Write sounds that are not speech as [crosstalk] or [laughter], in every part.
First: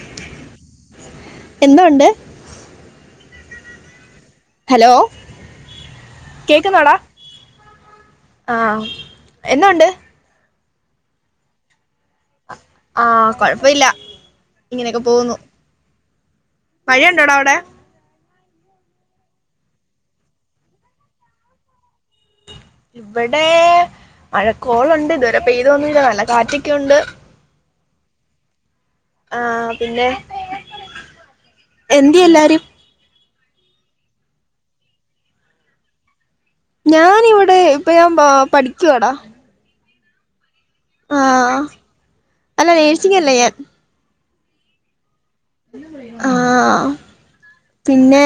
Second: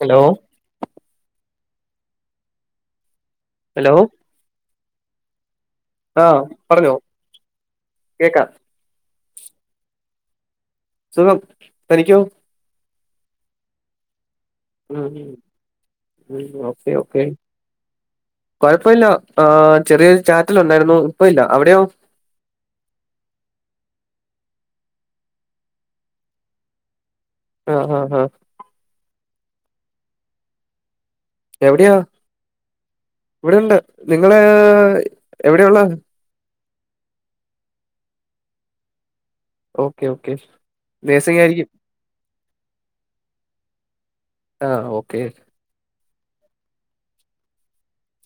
Hello എന്തൊണ്ട് hello hello ആ കേക്കുന്നോടാ പറഞ്ഞോ കേക്ക ആ എന്തുണ്ട് സുഖം തനിക്കോ ആ കൊഴപ്പ ഇല്ല ഉം ഓക്കെ ഓക്കെ മഴയുണ്ടോടാ അവിടെ കൊഴപ്പല്ല ആ ചെറിയൊരു ചാറ്റല് ഉണ്ടായിരുന്നു ഇപ്പ ഇല്ല അവടെയോ ഇവടെ മഴക്കോളുണ്ട് ഇതുവരെ പെയ്ത് തോന്നില്ല നല്ല കാറ്റെക്കെ ഉണ്ട് ആ ആ ആ ആ പിന്നെ എവിടെയാ എന്തി എല്ലാരും ഇവടെ ഉണ്ട് നിങ്ങള് എവിടെയ ഉള്ള ഞാനിവിടെ ഇപ്പ ഞാൻ ഏ പഠിക്കുവാടാ ഓക്കെ ഓക്കെ ആ നേയ്സിങ് ആയിരിക്കും അല്ല നേഴ്സിംഗ് അല്ലേ ഞാൻ ആ ഓക്കെ ആ പിന്നെ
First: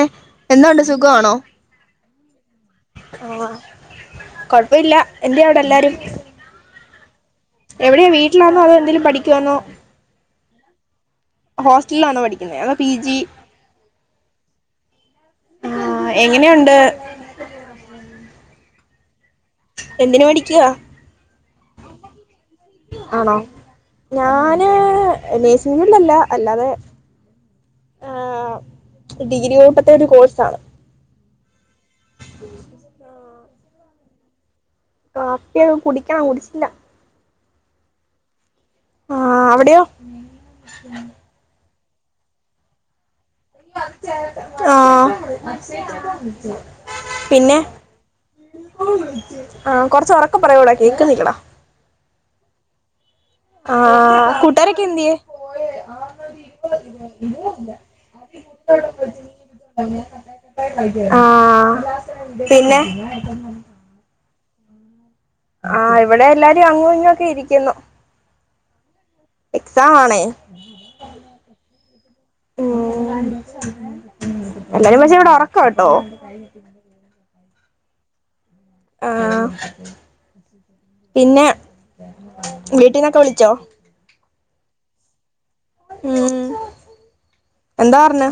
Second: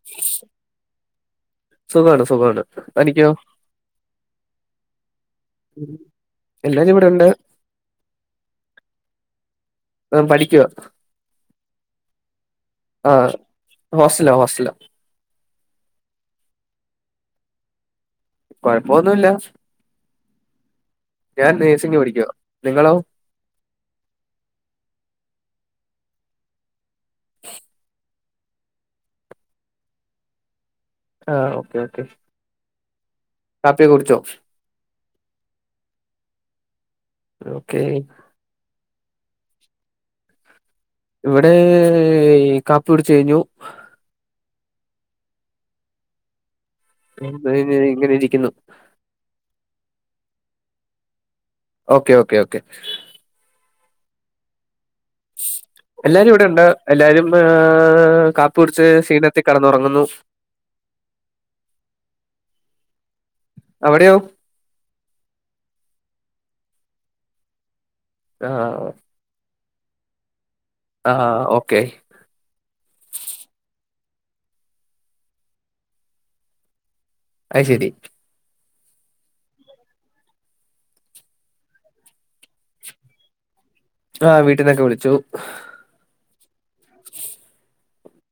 എന്തുണ്ട് സുഖവാണോ സുഖാണ് സുഖാണ് തനിക്കോ ആ കൊഴപ്പ ഇല്ല എന്തേ അവടെ ഉം. എല്ലാരും എല്ലാരും ഇവടെ ഉണ്ട് എവിടെ വീട്ടിലാന്നോ അതോ എന്തേലും പഠിക്കുവാന്നോ ങ് പഠിക്കുവാ ഹോസ്റ്റ്ലിലാണോ പഠിക്കുന്നെ അതൊ പി ജി ഹോസ്റ്റ്ൽലാ ഹോസ്റ്റൽലാ ആഹ് എങ്ങനെയുണ്ട്? കൊഴപ്പോന്നുല്ല എന്തിന് വേണ്ടിട്ട് നേഴ്സിംഗ് പഠിക്കുവാ നിങ്ങളോ ആണോ? ഞാന് നഴ്സിംങൊന്നല്ല അല്ലാതെ ങ് ഡിഗ്രി കൂട്ടത്തെ ഒരു കോഴ്സാണ് ആഹ് ഓക്കെ ഓക്കെ [inaudible] കാപ്പിക്കെ കുടിച്ചോ? കാപ്പി കുടിക്കണം കുടിച്ചില്ല ഓക്കെ ആഹ് അവിടെയോ ഇവിടെ കാപ്പി കടിച്ചു കഴിഞ്ഞു ആഹ് പിന്നെ ഇങ്ങനെ ഇരിക്കുന്നു ആഹ് കൊറച്ച് ഉറക്കെ പറയൂടാ കേക്കുന്നില്ലട ഓക്കെ ഓക്കെ ഓക്കെ ആഹ് കൂട്ടാരെക്കെ എന്തിയേ എല്ലാരും ഇവിടെ ഇണ്ട് എല്ലാരും ഏഹ് കാപ്പി കുടിച്ച് ക്ഷീണത്തി കെടന്നുറങ്ങുന്നു ആഹ് പിന്നെ അവിടെയോ? ആഹ് ഇവിടെ എല്ലാരും അങ്ങ് ഇങ്ങൊക്കെ ഇരിക്കുന്നു ആഹ് എക്സാമാണേ ആഹ് ഹ ഓക്കെ ഓ എല്ലാരും പക്ഷേ ഇവിടെ ഉറക്കാട്ടോ കഴിഞ്ഞിട്ട് അത്ശരി ആഹ് പിന്നെ വീട്ടന്നൊക്കെ വിളിച്ചോ ആഹ് വീട്ടീന്നൊക്കെ വിളിച്ചു ഉം എന്താ പറഞ്ഞേ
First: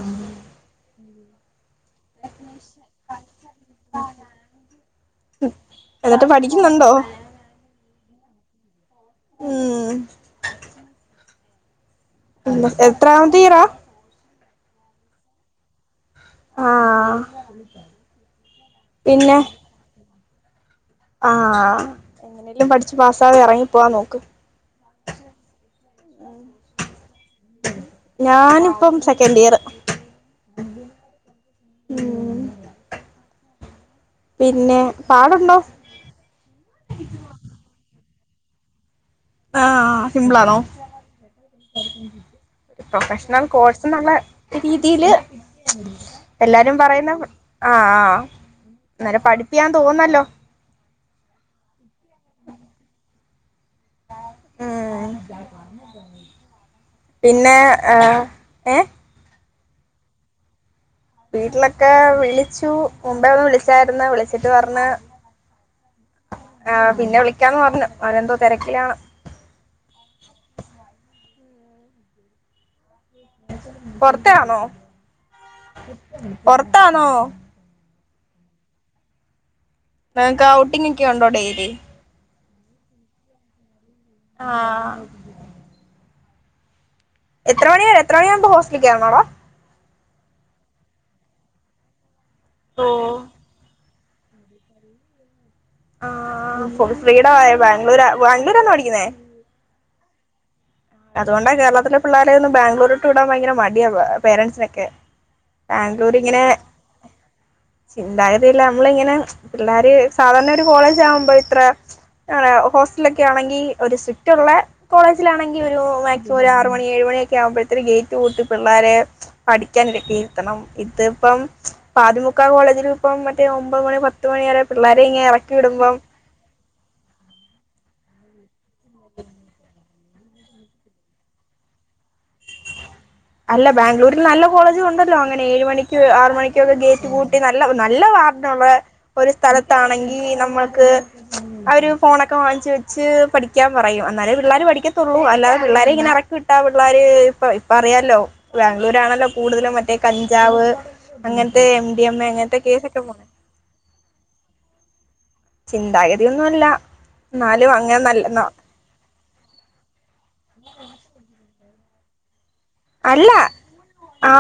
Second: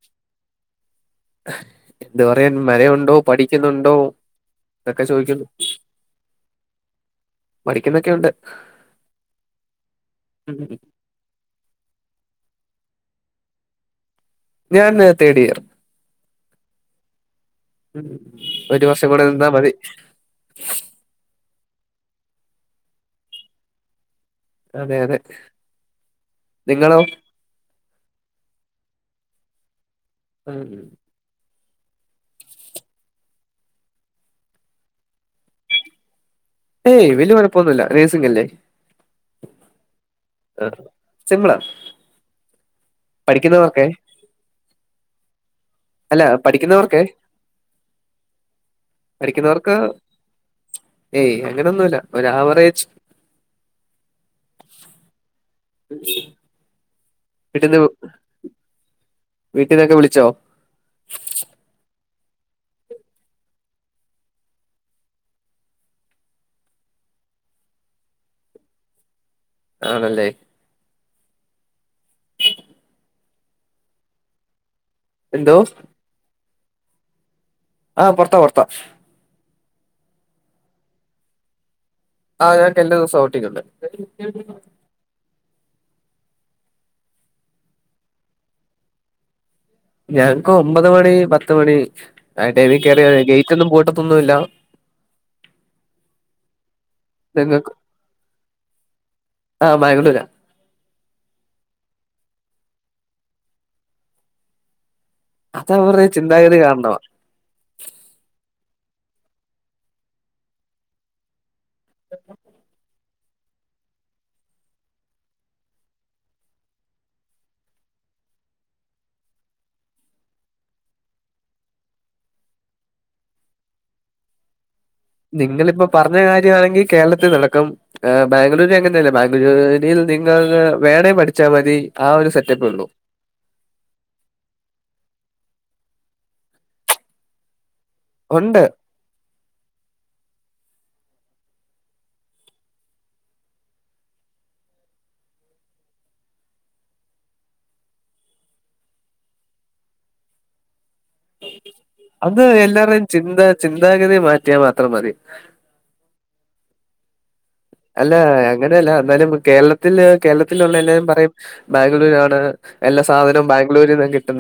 എന്ത് പറയാൻ മഴയുണ്ടോ പഠിക്കുന്നുണ്ടോ ഇതൊക്കെ ചോദിക്കുന്നു എന്നിട്ട് പഠിക്കുന്നുണ്ടോ? പഠിക്കുന്നൊക്കെയുണ്ട് ഉം ഉം ഉം എത്രാമത്തെ ഇഴറാ ഞാൻ തേടിയർ ആഹ് ഉം ഒരു വർഷം കൂടെ പിന്നെ നിന്നാ മതി ആഹ് എങ്ങനേലും പഠിച്ച് പാസ്സായി ഇറങ്ങി പോവാൻ നോക്ക് അതെ അതെ നിങ്ങളോ? ഞാനിപ്പം സെക്കൻഡിയറ് ഉം ഉം ഉം പിന്നെ പാടുണ്ടോ? ഏയ് വലിയ കുഴപ്പൊന്നുമില്ല നഴ്സിംഗ് അല്ലേ ആഹ് സിമ്പിളാണോ ആഹ് സിമ്പ്ളാ പ്രൊഫഷണൽ കോഴ്സ് എന്നുള്ള രീതിയില് അല്ല എല്ലാരും പഠിക്കുന്നവർക്കെ പറയുന്നേ ആഹ് ആഹ് നല്ല പഠിക്കുന്നവർക്ക് പഠിപ്പിയാന്ന് തോണന്നല്ലോ ഏയ് അങ്ങനൊന്നുമല്ല ഒരു ആവറേജ്. ഉം പിന്നെ ഏഹ്. വീട്ടീന്നൊക്കെ വിളിച്ചോ? വീട്ടിലൊക്കെ വിളിച്ചു മുമ്പേ ഒന്ന് വിളിച്ചായിരുന്നു വിളിച്ചിട്ട് പറഞ്ഞ്. ആ പിന്നെ വിളിക്കാന്ന് പറഞ്ഞു അവരെന്തോ തിരക്കിലാണ്. ആണല്ലേ. പൊറത്താണോ. എന്തോ. പൊറത്താണോ. ആഹ് പൊർത്താ പൊർത്താ. നിങ്ങക്ക് ഔട്ടിംഗ് ഒക്കെ ഉണ്ടോ ഡെയ്ലി. ആഹ് ഞങ്ങൾക്ക് എല്ലാ ദിവസം ഔട്ടിങ് ഉണ്ട് ആഹ്. എത്ര മണി എത്രെ മണിയാകുമ്പോ ഹോസ്റ്റലേകേറണടാ. ഞങ്ങക്ക് ഒമ്പത് മണി പത്ത് മണി ടൈമിൽ കയറിയ ഓഹ് മതി ഗേറ്റ് ഒന്നും പൂട്ടത്തൊന്നുല്ല. ആ ഫ്രീഡമായ നിങ്ങക്ക് ബാംഗല ബാംഗ്ലൂർന്നോ പഠിക്കുന്നേ. ആഹ് ബാംഗ്ലൂരാ. അതുകൊണ്ടാ കേരളത്തിലെ പിള്ളേെരെക്കെ ഒന്നും ബാംഗ്ലൂരിട്ട് വിടാൻ ഭയങ്കര മടിയ പേരൻസിനൊക്കെ. അത് അവരുടെ ബാംഗ്ലൂർ ഇങ്ങനെ. ചിന്താഗതി കാരണമാ ധൈര്യമില്ല നമ്മളിങ്ങനെ പിള്ളേർ സാധാരണ ഒരു കോളേജ് ആകുമ്പോൾ ഇത്ര. ആ ഹോസ്റ്റൽ ഒക്കെ ആണെങ്കിൽ ഒരു സ്ട്രിക്റ്റ് ഉള്ള കോളേജിലാണെങ്കിൽ. ഇയൊരു മാക്സിമം ആറു മണി ഏഴു മണിയൊക്കെ ആകുമ്പഴത്തേ ഗേറ്റ് പൂട്ടി പിള്ളേരെ. പഠിക്കൻ ഇക്കിയിരുത്തണം ഇതിപ്പം. പാതി മുക്ക കോളേജിൽ ഇപ്പം മറ്റേ ഒമ്പത് മണി പത്ത് മണി വരെ. പിള്ളേരെങ്ങ നിങ്ങളിപ്പ പറഞ്ഞ കാര്യമാണെങ്കിൽ കേരളത്തിൽ നടക്കും. ബാംഗ്ലൂര് എങ്ങനെയല്ലേ ബാംഗ്ലൂരിൽ നിങ്ങൾ വേണേ പഠിച്ചാൽ മതി ആ ഒരു സെറ്റപ്പേ ഉള്ളു. അഹ് ബാംഗ്ലൂരിൽ നല്ല കോളേജ്ണ്ടല്ലോ അങ്ങനെ എഴ് മണിക്ക് ആറ് മണിക്കൊക്കെ ഗേറ്റ് പൂട്ട് നല്ല നല്ല ഉണ്ട് വാർഡനുള്ള ഒരു സ്ഥലത്താണെങ്കിൽ നമ്മൾക്ക്. അഒരു ഫോണൊക്കെ വാങ്ങി വെച്ച് പഠിക്കാൻ പറയും അന്നാലേ പിള്ളേര് പഠിക്കത്തുള്ളൂ അല്ലാതെ പിള്ളാരെ ഇങ്ങനെ ഇറക്കിട്ട ഇറക്കിവിട്ട പിള്ളേര് ഇപ്പോ അറിയാല്ലൊ ല്ലോ ബാംഗ്ലൂരാണല്ലോ കൂടുതലും മറ്റേ കഞ്ചാവ് അങ്ങനത്തെ- ഡി എം എ അത് അങ്ങനത്തെ കേസൊക്കെ എല്ലാരേും പോണെ ചിന്ത ചിന്താഗതി മാറ്റിയാ മാത്രം മതി. ചിന്താഗതിയോന്നല്ല എന്നാലും. അങ്ങനെ അല്ല നല്ല അങ്ങനെയല്ല എന്നാലും കേരളത്തിൽ കേരളത്തിലുള്ള എല്ലാവരും പറയും ബാംഗ്ലൂരു ആണ്. അല്ല സാധനം ബാഗ്ലൂർ.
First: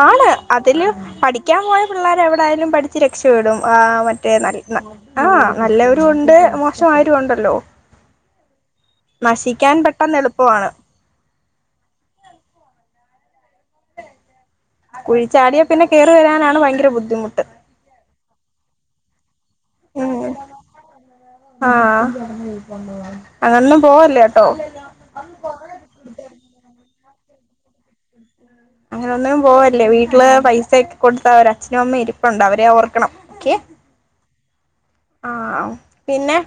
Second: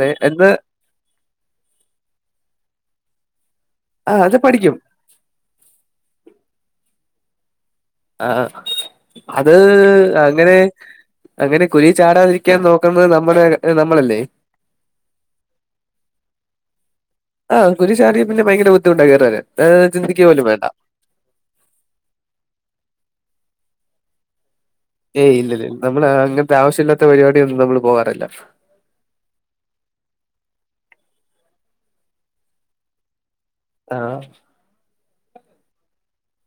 ആണ് അതില്. പഠിക്കാൻ പോയ പിള്ളേരെ എവിടെയായാലും പഠിച്ച് രക്ഷപ്പെടും ആ മറ്റേ അത് പഠിക്കും. ന ആഹ് നല്ലവരുണ്ട് മോശം ആയവരും ഉണ്ടല്ലോ. ആഹ് അത് നശിക്കാൻ പെട്ടെന്ന് അങ്ങനെ. എളുപ്പമാണ് അങ്ങനെ കുഴി ചാടാതിരിക്കാൻ നോക്കുന്നത് നമ്മുടെ നമ്മളല്ലേ. കുഴിചാടിയ പിന്നെ കയറി വരാനാണ് ഭയങ്കര ബുദ്ധിമുട്ട്. ആഹ് കുരു ചാടിയ പിന്നെ ഭയങ്കര ബുദ്ധിമുട്ടാ കേറിവരാൻ. അതായത് ചിന്തിക്കുക ഉം പോലും വേണ്ട. ആഹ് അങ്ങന ഒന്നും പോവില്ലാട്ടോ. ഏ്ഹ് ഇല്ലില്ല. നമ്മള് അങ്ങൻത്തെ ആവശ്യ ഇല്ലാത്ത പരിപാടിയൊന്നും നമ്മള് പോവാറില്ല. അങ്ങനെ ഒന്നും പോവലില്ല. വീട്ടില് പൈസ ഒക്കെ കൊടുത്തര് അച്ഛനും അമ്മയും ഇരിപ്പുണ്ട് അവരെ ഓർക്കണം ഓക്കെ. ആഹ്. ആ പിന്നെ.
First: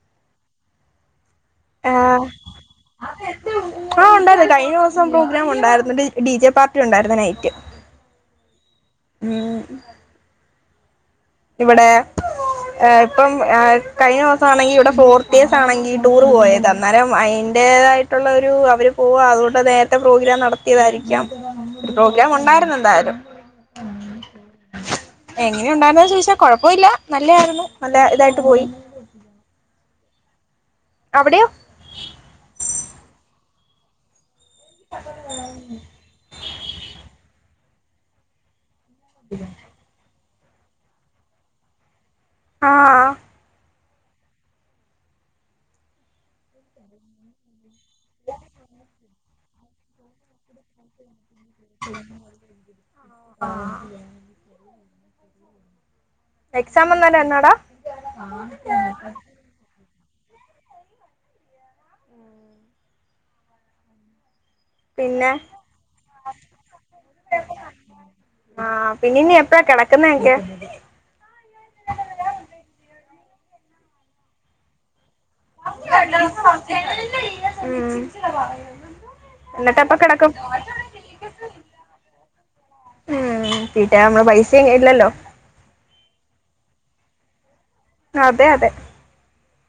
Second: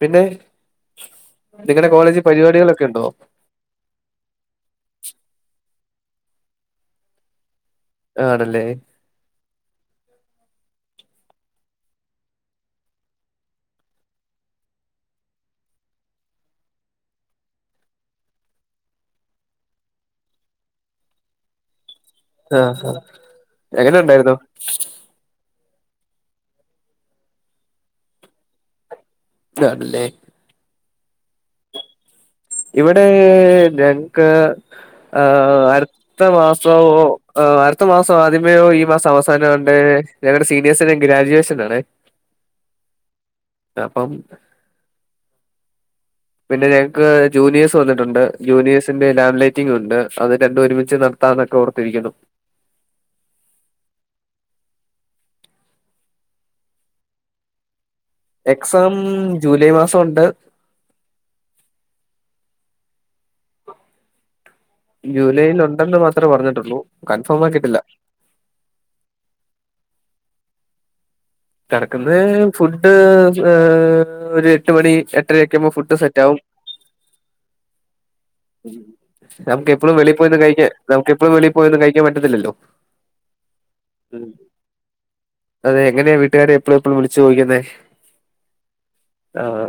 പിന്നെ നിങ്ങടെ കോളേജി ആഹ് പരിപാടികളൊക്കെ ഉണ്ടോ? ആഹ് ഉണ്ടായിരുന്നു കഴിഞ്ഞ ദിവസം പ്രോഗ്രാം ഉണ്ടായിരുന്നുണ്ട് ഡി ജെ പാർട്ടി ഉണ്ടായിരരുന്നു നൈറ്റ്. ആണ്ല്ലേ ഉം ഇവിടെ ഇപ്പം ഹ് കഴിഞ്ഞ മാസാണെങ്കി ഇവിടെ ഫോർത്ത് ഡേഴസ് ആണെങ്കിൽ ടൂർ പോയതാ ഇന്നാലും അയ്ന്റേതായിട്ടുള്ള ഒരു അവര് പോവുക. അതുകൊണ്ട് നേരത്തെ പ്രോഗ്രാം നടത്തിയതായിരിക്കാം. പ്രോഗ്രാം ഉൺ ആഹ് ആ എങ്ങനെ ഉണ്ടായിരുന്നു. എങ്ങനെ ഉണ്ടായിന്ന ചോയ്ച്ചാ കുഴപ്പൊല്ല. നല്ലായിരുന്നു നല്ല ഇതായിട്ട് പോയി. താണ്ട്ല്ലെ അവിട്യാെ ഇവിടെ ഞങ് ക്ക് ആ അടുത്ത മാസൊ അടുത്ത മാസം ആദ്യമേ ഒഴി ഈ മാസം അവസാന ആണ്ടെ ഞങ്ങടെ സീ ബീ എസിന് ഗ്രാജുവേഷൻ ആണ്. ആഹ് അപ്പം പിന്നെ ഞങ്ങക്ക് ജൂനിയേഴ്സ് വന്നിട്ടുണ്ട്. ജൂനിയേഴസ്. ന്റെ ലാം ലൈറ്റി ഉണ്ട്. അത് രണ്ടും ഒരുമിച്ച് നടത്താന്നൊക്കെ ഓർത്തിരിക്കുന്നു ആഹ് എക്സാം എന്ന് എന്നാടാ എക്സാം ജൂലൈ മാസം ഉണ്ട്. പിന്നെ ജൂലൈല് ഉണ്ടെന്ന് മാത്രേ പറഞ്ഞിട്ടുള്ളൂ കൺഫോമാക്കിട്ടില്ല. ആഹ് പിന്നെ ഇനി എപ്പഴാ കെടക്കുന്നക്കെ കെടക്കുന്ന ഫുഡ് ഏ ഒരു എട്ട് മണി എട്ടരയൊക്കെ ആകുമ്പോ ഫുഡ് സെറ്റ് ആവും ഉം ഉം നമുക്ക് എന്നിട്ട് എപ്പ എപ്പളും കിടക്കും വെളിയിൽ കഴിക്കാ നമുക്ക് എപ്പളും വെളിയി പോയൊന്നും കഴിക്കാൻ പറ്റത്തില്ലല്ലോ. ഏഹ് തീറ്റാ നമ്മടെ പൈസ ഇല്ലല്ലൊ. അതെ എങ്ങനെയാ വീട്ടുകാരെ എപ്പളു എപ്പളും വിളിച്ചു ചോദിക്കുന്നെ. അതെ അതെ ആഹ്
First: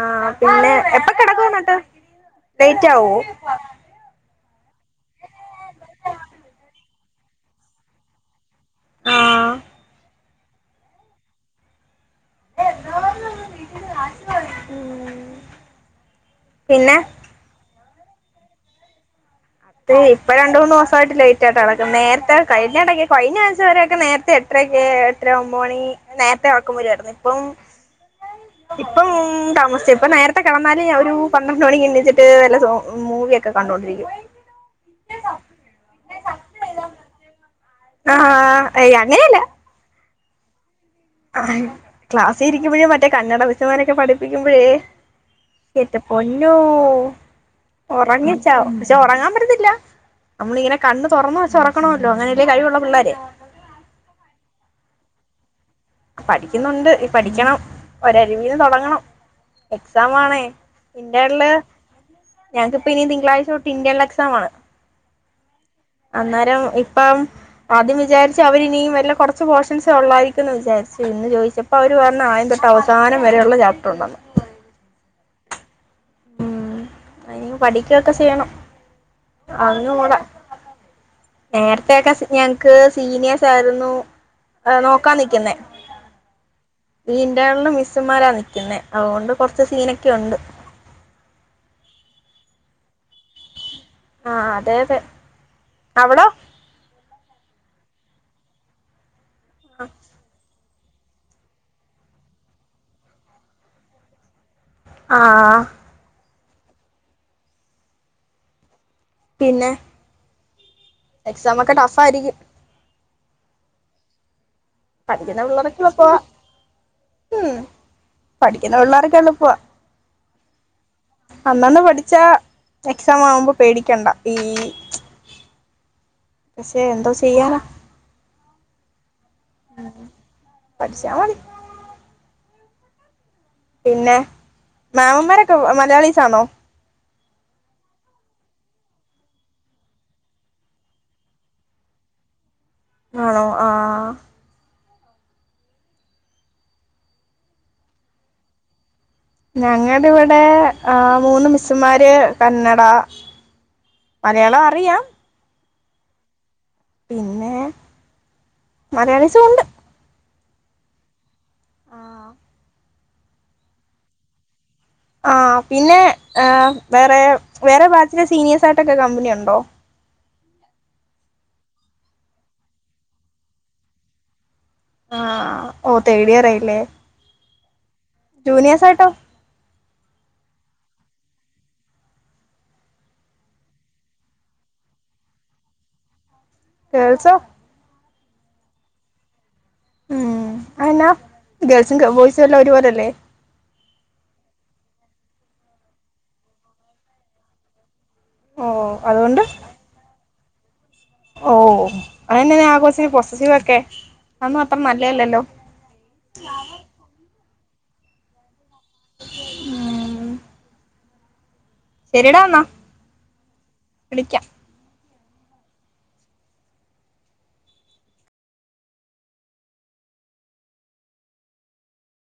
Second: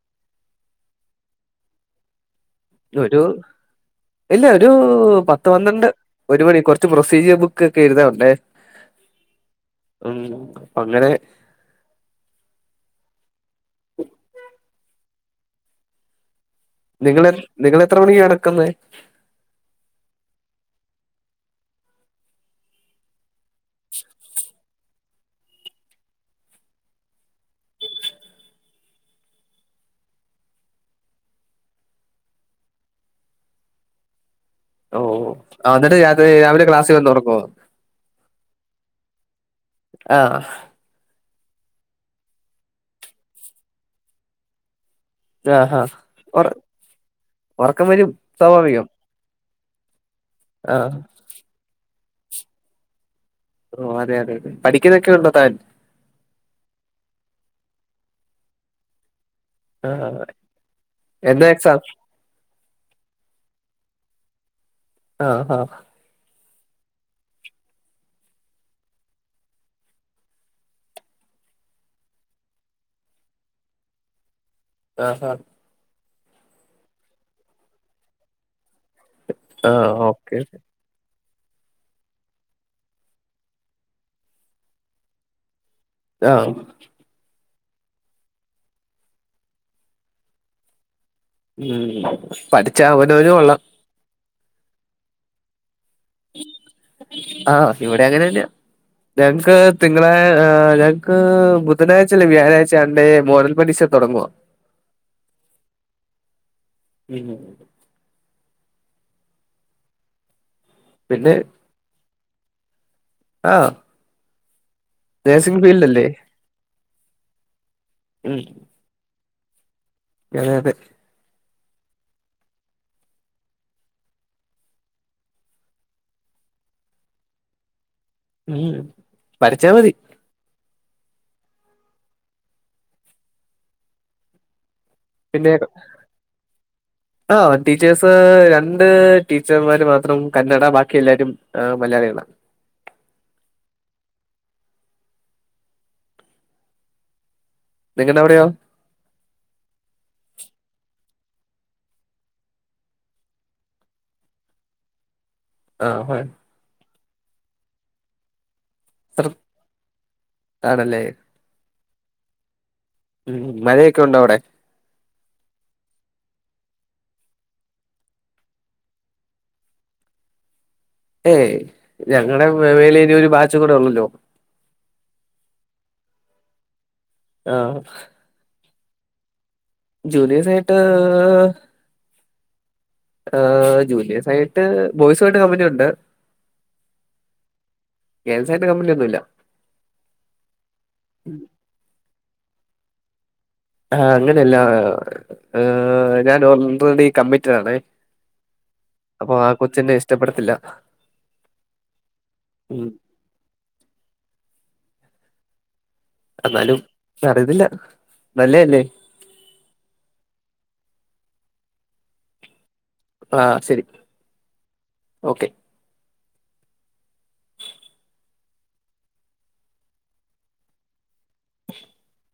ആഹ് പിന്നെ എപ്പൊ കെടക്കു ഇന്നട്ട്. ഒരു ഇല്ല ഒരു പത്ത് പന്ത്രണ്ട്. ഒരു മണി കൊറ്ച്ച് പ്രൊസീജിയർ ബുക്ക് ഒക്കെ എഴുതാ ഉണ്ട്. ആ ഉം അങ്ങനെ [unintelligible] പിന്നെ ഇങ്ങളെ നിങ്ങളെ എത്ര മണിക്കാ നടക്കുന്നത്. അത് ഇപ്പൊ രണ്ട മൂന്ന് ദിവസമായിട്ട് ലേറ്റ് ആയിട്ട കിടക്കുന്നെ നേരത്തെ കഴിഞ്ഞ ഇടക്ക കഴിഞ്ഞ [unintelligible] നേരത്തെ എട്ടര എട്ട ഒമ്പതു മണി നേരത്തെ [unintelligible] ഇപ്പം ആഹ് ഇപ്പം താമസിച്ച ഇപ്പ നേരത്തെ കിടന്നാല് ഒരു പന്ത്രണ്ട് മണിക്ക് എണ്ണിച്ചിട്ട് നല്ല മൂവിയ കണ്ടുകൊണ്ടിരിക്കും ഓ എന്നിട്ട് രാത്രി രാവിലെ ക്ലാസ് വന്ന് ഉറങ്ങുവോ ആഹ അ അങ്ങനെയല്ല ആഹ ക്ലാസ് ഇരിക്കുമ്പോഴേ മറ്റേ കന്നഡ സിസ്റ്റർമാരൊക്കെ പഠിപ്പിക്കുമ്പോഴേ ആഹാ എന്റെ ഒറ പൊന്നൂ ഉറക്കം വരും ഉറങ്ങിച്ചാവും സ്വാഭാവികം പക്ഷെ ഉറങ്ങാൻ പറ്റത്തില്ല നമ്മളിങ്ങനെ ആ കണ്ണ് തുറന്ന് വെച്ച് ഉറങ്ങണല്ലോ അങ്ങനെല്ലേ കഴിവുള്ള പിള്ളേരെ ഓ അതെ അതെ പഠിക്കുന്നൊക്കെ ഉണ്ടോ താൻ പഠിക്കുന്നുണ്ട് ഈ പഠിക്കണം ഒരു അരികുന്നു തുടങ്ങണം ആ എക്സാം ആണേ എന്നാ ഇന്റണില് എക്സാം ഞങ്ങൾക്ക് ഇനി തിങ്കളാഴ്ച തൊട്ട് ഇന്റെർണൽ എക്സാം ആണ് ആഹ ആഹ അന്നേരം ഇപ്പം ആദ്യം വിചാരിച്ച് അവര് ഇനും വല്ല കുറച്ച് പോർഷൻസ് ഉള്ളയിരിക്കന്ന് വിചാരിച്ചു പിന്നെ ചോദിച്ചപ്പോ അവര് പറഞ്ഞ ആദ്യം തൊട്ട അവസാനം വരെയുള്ള ചാപ്റ്റർ ഉണ്ടന്ന് ആഹ് ഹ ഉ ഇനി പഠിക്കയൊക്കെ ചെയ്യണം ആ അറിഞ്ഞുകൂടാ ഓക്കെ നേരത്തെക്കെ ഞങ്ങക്ക് സീനിയേഴസ് ആയിരുന്നു നോക്കാ നിക്കുന്നേ [unintelligible] ഇന്റെർണൽ മിസ്സുമാരാ നിക്കുന്നെ അതുകൊണ്ട് കുറച്ച് സീനൊക്കെ ഉണ്ട് ഉം പഠിച്ച അവനൊന്നു കൊള്ളാം ആ അതെതെ അവഡോ ആഹ് ഇവിടെ അങ്ങനെന്നെയ ഞങ്ങക്ക് തിങ്കളാ എല്ലാരും ഞങ്ങക്ക് ബുധനാഴ്ചല്ലേ വ്യാഴാഴ്ച രണ്ടേ മോഡൽ പരീക്ഷ തുടങ്ങുവ ആഹ പിന്നെ പിന്നെ പിന്നെ എക്സാം ഒക്കെ ടഫ ആയിരിക്കും ആഹ് പഠിക്കുന്ന നേഴ്സിംഗ് പിള്ളേർക്കുള്ള ഫീൽഡല്ലേ പോവാ ഉം ഉം പഠിക്കുന്ന പിള്ളേർക് എളുപ്പവ അതെ അതെ അന്നന്ന് പഠിച്ച എക്സാം ആവുമ്പോ പേടിക്കണ്ട ഈ പക്ഷെ എന്തോ ചെയ്യാനാ ഉം പഠിച്ച മതി പഠിച്ചമതി പിന്നെ മാമന്മാരൊക്കെ മലയാളിസ്ആണോ ആ ടീച്ചേഴസ് രണ്ട് ടീച്ചർമാര് മാത്രം കന്നഡ ബാക്കി എല്ലാവരും ആ മലയാളികള ആണോ ആഹ ആഹ് നിങ്ങെട അവിടെയോ ഞങ്ങുടെ ഇവിടെ ആ മൂന്ന് മിസ്സുമാര് കന്നഡ മലയാളം അറിയാം ആഹ് ആഹ് പിന്നെ മലയാളിസും ഉണ്ട് ആണല്ലേ ആഹ് ഉം മഴയൊക്കെ ഉണ്ടോ അവ്ടെ ആ പിന്നെ വേറെ വേറെ ബാച്ചിലെ സീനിയേഴ്സ് ആയിട്ടൊക്കെ കമ്പനി ഉണ്ടോ ഏയ് ഞങ്ങടെ മെ വേലെ ഇനി ഒരു ബാച്ച് കൂടെ ഉള്ളല്ലോ ആ ആ ഓ തേടിയറായില്ലേ ആഹ് ജൂനിയേസായിട്ടോ ജൂനിയേസായിട്ട് ആ ജൂനിയേഴ്സ് ആയിട്ട് ബോയ്സ്മായിട്ട് കമ്പനിയുണ്ട് ഗേൾസോ ഗേൾസായിട്ട് കമ്പനി ഒന്നും ഇല്ല ഉം അത് എന്നാ ഗേൾസും ബോയ്സും എല്ലാം ഒരുപോലെല്ലേ ആ അങ്ങനെയല്ല ഹ് ഞാൻ ഓൾറെഡി കമ്മിറ്റഡാണേ ഓ അപ്പൊ അതുകൊണ്ട് ആ കൊച്ചെന്നെ ഇഷ്ട്ട പ്പെടത്തില്ല ഓ അതന്നെനാ ആ കൊച്ച്ന് പൊസസ്സീവൊക്കെ അതൊന്നും അത്ര നല്ലഅല്ലല്ലോ എന്നാലും അറിയുന്നില്ല നല്ലെ അല്ലേ ഉം ശെരിയടാ അന്നാ ആ ശെരി ഓക്കെ ഉം